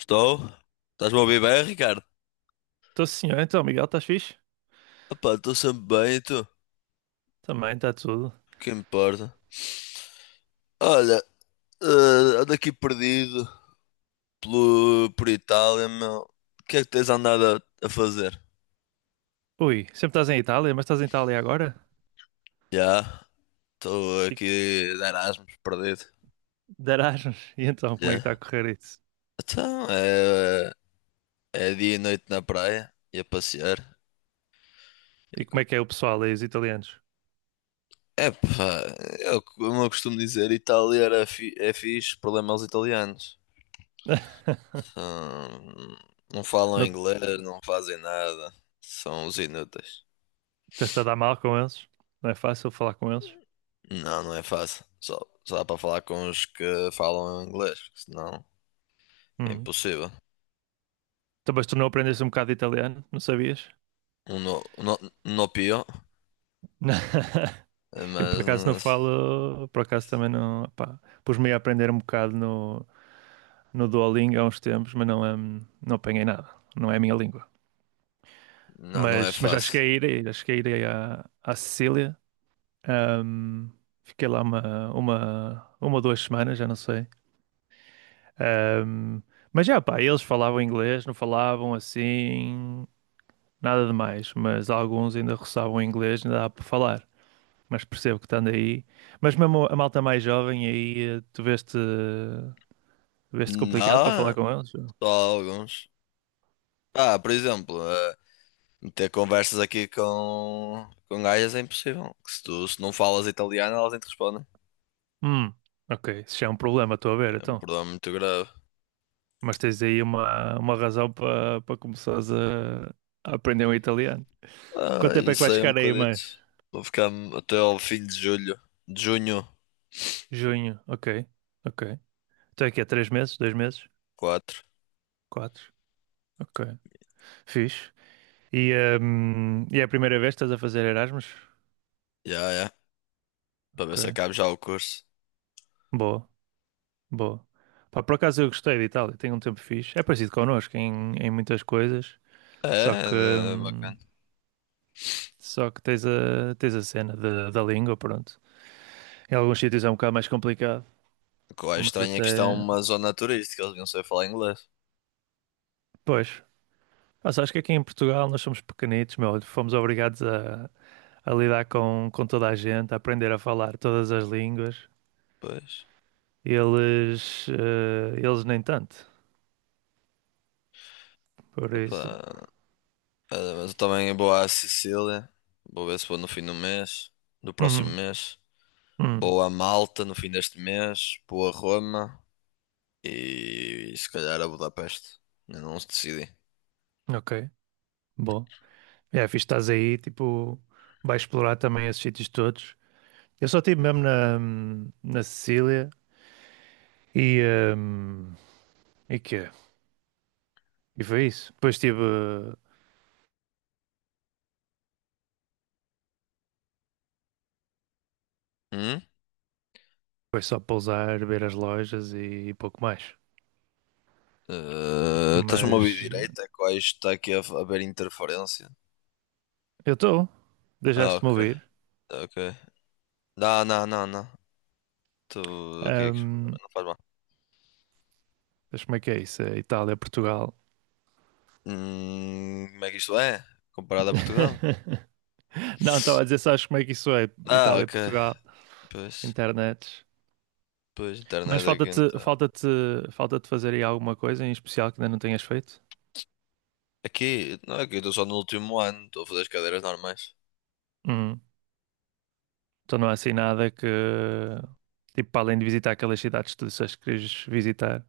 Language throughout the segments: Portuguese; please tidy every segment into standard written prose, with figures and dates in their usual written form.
Estou? Estás-me a ouvir bem, Ricardo? Estou sim, senhor. Então, Miguel, estás fixe? Epá, estou sempre bem, e tu? O Também, está tudo. que importa? Olha, ando aqui perdido por Itália, meu. O que é que tens andado a fazer? Ui, sempre estás em Itália, mas estás em Itália agora? Já, estou E aqui de Erasmus, perdido. de Erasmus. E então, como é que está a Já. correr isso? Então, é dia e noite na praia, e a passear. E E como co- é que é o pessoal aí, os italianos? Epá, como eu costumo dizer, é fixe, problema aos italianos. Hum, não falam Não inglês, não fazem nada. São os inúteis. estás a dar mal com eles? Não é fácil falar com eles? Não, não é fácil. Só dá para falar com os que falam inglês, porque senão é Hum. impossível. Então, mas tu não aprendeste um bocado de italiano? Não sabias? Um no, um no, um no pior, Eu por acaso não mas falo, por acaso também não, pá, pus-me a aprender um bocado no Duolingo há uns tempos, mas não, não apanhei nada, não é a minha língua. não, não é Mas já fácil. cheguei a ir, já cheguei a ir aí à Sicília. Ahm, Fiquei lá 1 ou 2 semanas, já não sei. Ahm, mas já, pá, eles falavam inglês, não falavam assim, nada demais. Mas alguns ainda roçavam inglês, ainda dá para falar. Mas percebo que estando aí. Mas mesmo a malta mais jovem aí, veste complicado para falar Não, com eles? só alguns. Ah, por exemplo, ter conversas aqui com gajas é impossível. Que Se tu se não falas italiano, elas nem te respondem. Hum, ok, isso já é um problema, estou a ver, É um então. problema muito grave. Mas tens aí uma razão para começares a aprender o italiano. Quanto Ah, tempo é que isso vais aí é um ficar aí bocadito. mais? Vou ficar até ao fim de julho. De junho Junho, ok, ok. Então é que é 3 meses, 2 meses, 4. quatro, ok. Fixe. E, e é a primeira vez que estás a fazer Erasmus? Já, é. Para ver Ok, se acabo já o curso. boa, boa. Pá, por acaso eu gostei de Itália, tenho um tempo fixe. É parecido connosco em muitas coisas, só que, É, é hum, bacana. só que tens a cena da língua, pronto. Em alguns sítios é um bocado mais complicado, O que eu acho mas estranho é que isto é até... uma zona turística, eles não sei falar inglês. Pois, mas acho que aqui em Portugal nós somos pequenitos, meu. Fomos obrigados a lidar com toda a gente, a aprender a falar todas as línguas. Pois. Eles nem tanto. Por isso. Opa. É, mas eu também vou à Sicília. Vou ver se vou no fim do mês. Do próximo Uhum, mês. uhum. Vou a Malta no fim deste mês. Vou a Roma. E se calhar a Budapeste. Ainda não se decidi. Ok, bom. É, fixe, estás aí, tipo, vais explorar também esses sítios todos. Eu só estive mesmo na Sicília e. hum, e quê? E foi isso. Depois tive Hum? foi só pousar, ver as lojas e pouco mais. Eh, estás-me a ouvir Mas. direito? É que hoje está aqui a haver interferência. Eu estou. Ah, Deixaste-me ok. ouvir. Tá, ok. Não, não, não, não. Tu, ok, que problema, Ahm, não faz mal. mas como é que é isso? É Itália, Portugal. Como é que isto é? Comparado a Portugal? Não, estava a dizer, sabes como é que isso é? Ah, Itália, ok. Portugal, Pois, internet. pois, Mas internet aqui então. Falta-te fazer aí alguma coisa em especial que ainda não tenhas feito? Aqui, não, aqui eu estou só no último ano, estou a fazer as cadeiras normais. Hum. Então não há assim nada que, tipo, para além de visitar aquelas cidades que tu disseste que queres visitar,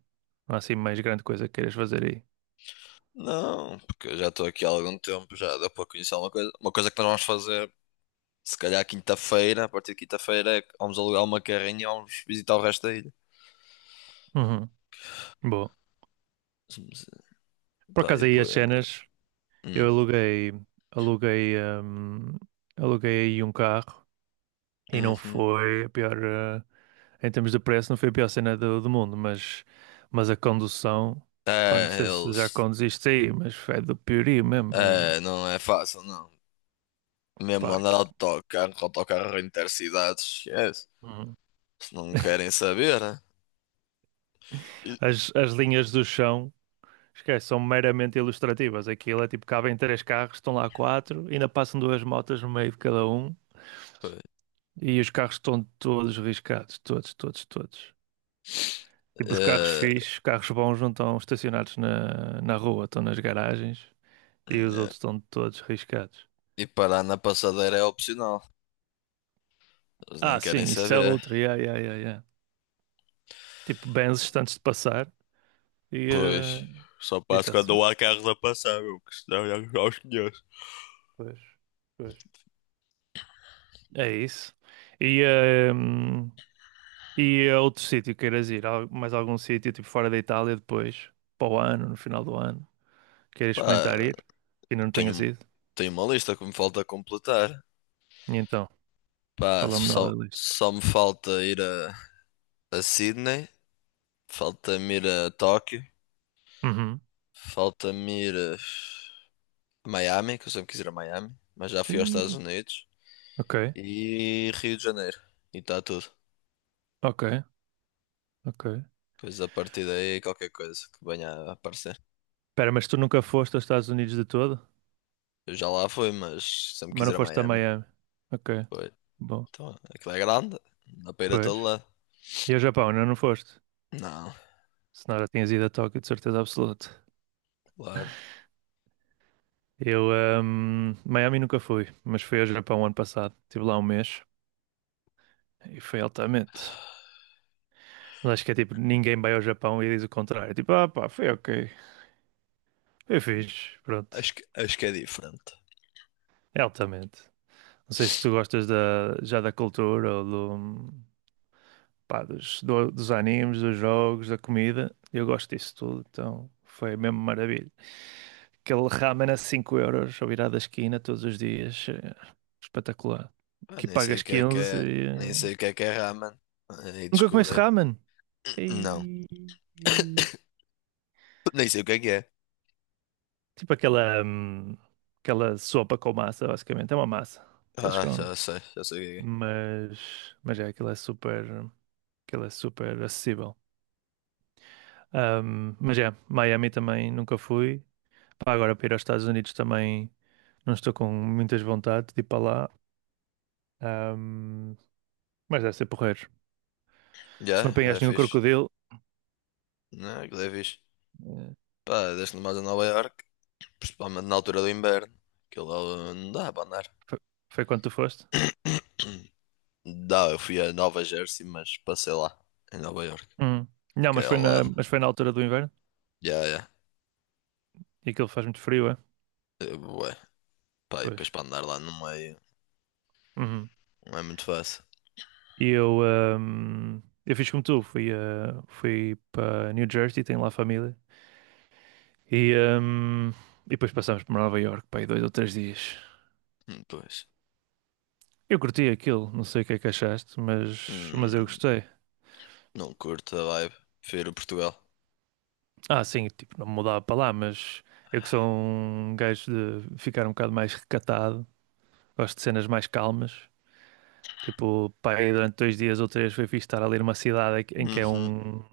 não há assim mais grande coisa que queiras fazer aí. Não, porque eu já estou aqui há algum tempo, já deu para conhecer uma coisa. Uma coisa que nós vamos fazer, se calhar quinta-feira, a partir de quinta-feira, é que vamos alugar uma carrinha e vamos visitar o resto da ilha. Uhum. Boa. Por Pá, e acaso aí as depois, cenas, eu hum, aluguei, hum, aluguei aí um carro e não uhum. foi a pior, em termos de preço, não foi a pior cena do mundo, mas a condução, pá, não É, sei se já eles. conduziste aí, mas é do piorio mesmo, É, não é fácil, não. Mesmo pá, andar de autocarro, com autocarro intercidades, esquece. uhum. Se não querem saber, né? E, As linhas do chão, esquece, são meramente ilustrativas, aquilo é tipo, cabem três carros, estão lá quatro, ainda passam duas motas no meio de cada um pois. e os carros estão todos riscados, todos, todos, todos. Tipo, os carros É, fixos, carros bons não estão estacionados na rua, estão nas garagens e os é. outros estão todos riscados. E parar na passadeira é opcional. Eles nem Ah, querem sim, isso é saber. outro, yeah, yeah, yeah, yeah. Tipo, benzes antes de passar e eh, Pois. Só e passo está-se quando bem. não há carros a passar, meu, que senão já os conheço. Pois, pois. É isso. E, eh, hum, e a outro sítio que queiras ir, mais algum sítio, tipo fora da Itália depois, para o ano, no final do ano, queiras experimentar Pá, ir, que ainda não tenhas tenho, ido? tenho uma lista que me falta completar. E então, Pá, fala-me nada só, da lista. só me falta ir a Sydney. Falta-me ir a Tóquio. Uhum. Falta-me ir a Miami, que eu sempre quis ir a Miami, mas já fui aos Estados Sim. Unidos. Ok, E Rio de Janeiro. E está tudo. ok. Ok. Pois a partir daí, qualquer coisa que venha a aparecer. Espera, mas tu nunca foste aos Estados Unidos de todo? Eu já lá fui, mas sempre Mas quis não ir a foste a Miami. Miami? Ok, Foi. bom. Então, aquilo é grande. Não dá para ir a Pois. todo lado. E ao Japão, ainda não foste? Não, Senão já tinhas ido a Tóquio, de certeza absoluta. claro. Eu, Miami nunca fui, mas fui ao Japão ano passado. Estive lá um mês e foi altamente. Mas acho que é tipo, ninguém vai ao Japão e diz o contrário. Tipo, ah pá, foi ok. Foi fixe, pronto. Acho que é diferente. É altamente. Não sei se tu gostas da, já da cultura ou pá, dos animes, dos jogos, da comida. Eu gosto disso tudo, então foi mesmo maravilha. Aquele ramen a €5 ao virar da esquina todos os dias, é espetacular. Ah, Aqui nem sei o pagas que é que 15. é. Nem sei o que é ramen. Aí Nunca comeste descobri. ramen? Não. E... e- Nem sei o que é que é. Tipo aquela, aquela sopa com massa, basicamente. É uma massa que eles Ah, comem. Já sei o que é. Mas é, aquilo é super acessível. Mas é, Miami também nunca fui. Pá, agora para ir aos Estados Unidos também não estou com muitas vontade de ir para lá. Ahm, mas deve ser porreiro. Já, Se não é apanhaste nenhum fixe. crocodilo, Não, aquilo é fixe. eh, Pá, desde mais a Nova Iorque, principalmente na altura do inverno, aquilo lá, não dá para andar. foi, foi quando tu foste? Dá, eu fui a Nova Jersey, mas passei lá, em Nova Iorque, Hum. Não, que é ao lado. mas foi na altura do inverno Já, já. e aquilo faz muito frio, é? Eh, Ué, pá, e Pois. depois para andar lá no meio, Uhum. não é muito fácil. E eu fiz como tu, fui, ah, fui para New Jersey, tenho lá família. E, ahm, e depois passámos para Nova York, pá, aí 2 ou 3 dias. Pois. Eu curti aquilo, não sei o que é que achaste, mas eu Hum, gostei. não curto a vibe. Prefiro Portugal. Ah, sim, tipo, não me mudava para lá, mas eu que sou um gajo de ficar um bocado mais recatado, gosto de cenas mais calmas. Tipo, pá, aí durante 2 dias ou 3 foi fixe estar ali numa cidade em que é Uhum. um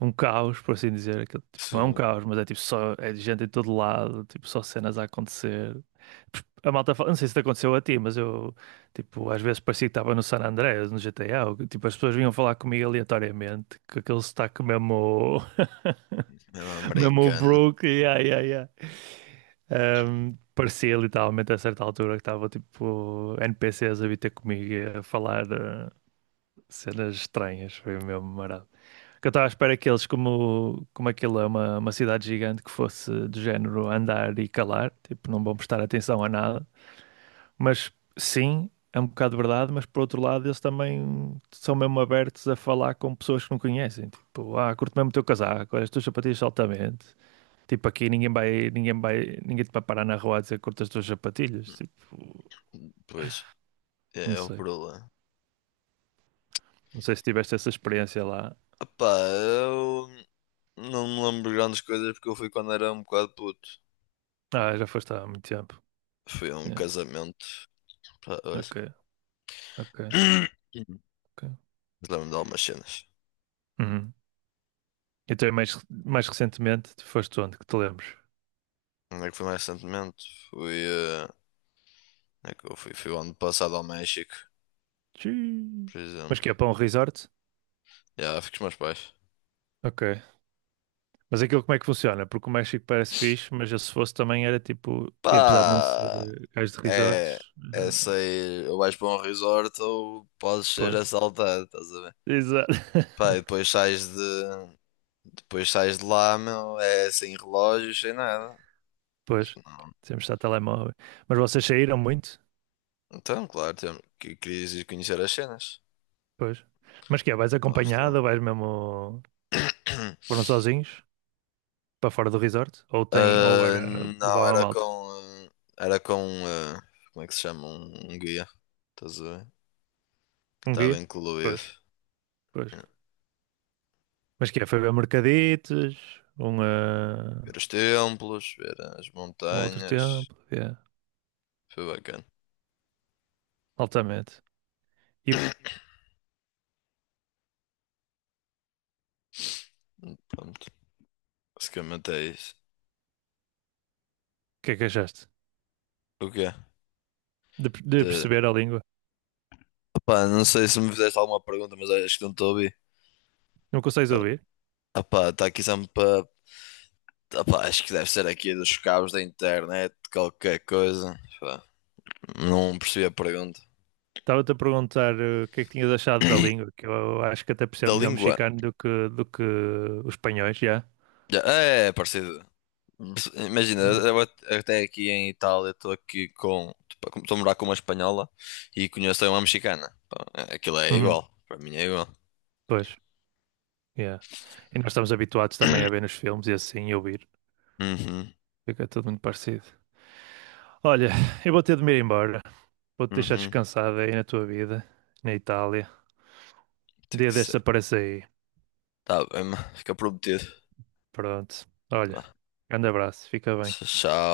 caos, por assim dizer. Aquilo, tipo, não é um Se caos, mas é tipo só é gente em todo lado, tipo, só cenas a acontecer. A malta fala, não sei se te aconteceu a ti, mas eu, tipo, às vezes parecia que estava no San Andreas, no GTA, ou que, tipo, as pessoas vinham falar comigo aleatoriamente, com aquele sotaque mesmo. é uma Mesmo o americana. brooke yeah, yeah, yeah. Parecia literalmente a certa altura que estava tipo NPCs a vir ter comigo e a falar cenas estranhas, foi mesmo marado. Que eu estava à espera que eles, como aquilo é uma cidade gigante, que fosse do género andar e calar, tipo, não vão prestar atenção a nada. Mas sim, é um bocado verdade, mas por outro lado, eles também são mesmo abertos a falar com pessoas que não conhecem. Tipo, ah, curto mesmo o teu casaco, olha, as tuas sapatilhas altamente. Tipo, aqui ninguém te vai parar na rua a dizer curto as tuas sapatilhas. Tipo, Pois, não é o sei. problema. Não sei se tiveste essa experiência lá. Opá, eu. Não me lembro de grandes coisas porque eu fui quando era um bocado puto. Ah, já foste há muito tempo. Foi a um Yeah. casamento. Pá, olha. Ok, ok, ok. Mas lembro-me de algumas cenas. Uhum. Então, e mais, mais recentemente, tu foste onde? Que te lembres? Onde é que fui mais recentemente? Fui, onde é que eu fui? Fui o ano passado ao México, Tchiii. por Mas exemplo. que é para um resort? Já, fui com os meus pais. Ok. Mas aquilo como é que funciona? Porque o México parece fixe, mas eu se fosse também era tipo, e apesar de não ser Pá! Gajo de É. resorts, É sair. Ou vais para um resort ou podes ser pois. assaltado, estás a ver? Exato. Pá, e depois sais de. Depois sais de lá, meu. É sem relógios, sem nada. Pois, sempre está telemóvel. Mas vocês saíram muito? Então, claro, tem- que querias ir conhecer as cenas. Pois. Mas que é, vais Nós acompanhado temos. ou vais mesmo, foram sozinhos para fora do resort? Ou tem, ou Ah, era, não, levava a era malta? com. Ah, Era com, ah, como é que se chama? Um guia. Estás a ver? Que Um estava guia? incluído. Pois, pois. É. Mas que é, foi ver Mercaditos, um, Ver os templos, ver as um outro montanhas. tempo, yeah, Foi bacana. altamente. E o Pronto. Basicamente é isso. que é que achaste? O quê? De De... perceber a língua? Opá, não sei se me fizeste alguma pergunta, mas acho que não estou a ouvir. Não consegues ouvir? Opá, está aqui sempre. Opá, acho que deve ser aqui dos cabos da internet, qualquer coisa. Pá, não percebi a pergunta. Estava-te a perguntar o que é que tinhas achado da língua, que eu acho que até Da percebo melhor o língua. mexicano do que os espanhóis, já. Já- é, é parecido. Imagina, Ah. eu at- até aqui em Itália estou aqui com. Estou a morar com uma espanhola e conheço uma mexicana. Pá, é- aquilo é Uhum, igual. Para mim é igual. pois, yeah. E nós estamos habituados também a ver nos filmes e assim, e ouvir. Uhum, Fica tudo muito parecido. Olha, eu vou ter de me ir embora. Vou-te deixar uhum. descansada aí na tua vida, na Itália. Um Tem dia que destes ser. aparece aí. Tá bem, mano, fica prometido. Pronto. Olha, Vá. grande abraço. Fica bem. Tchau.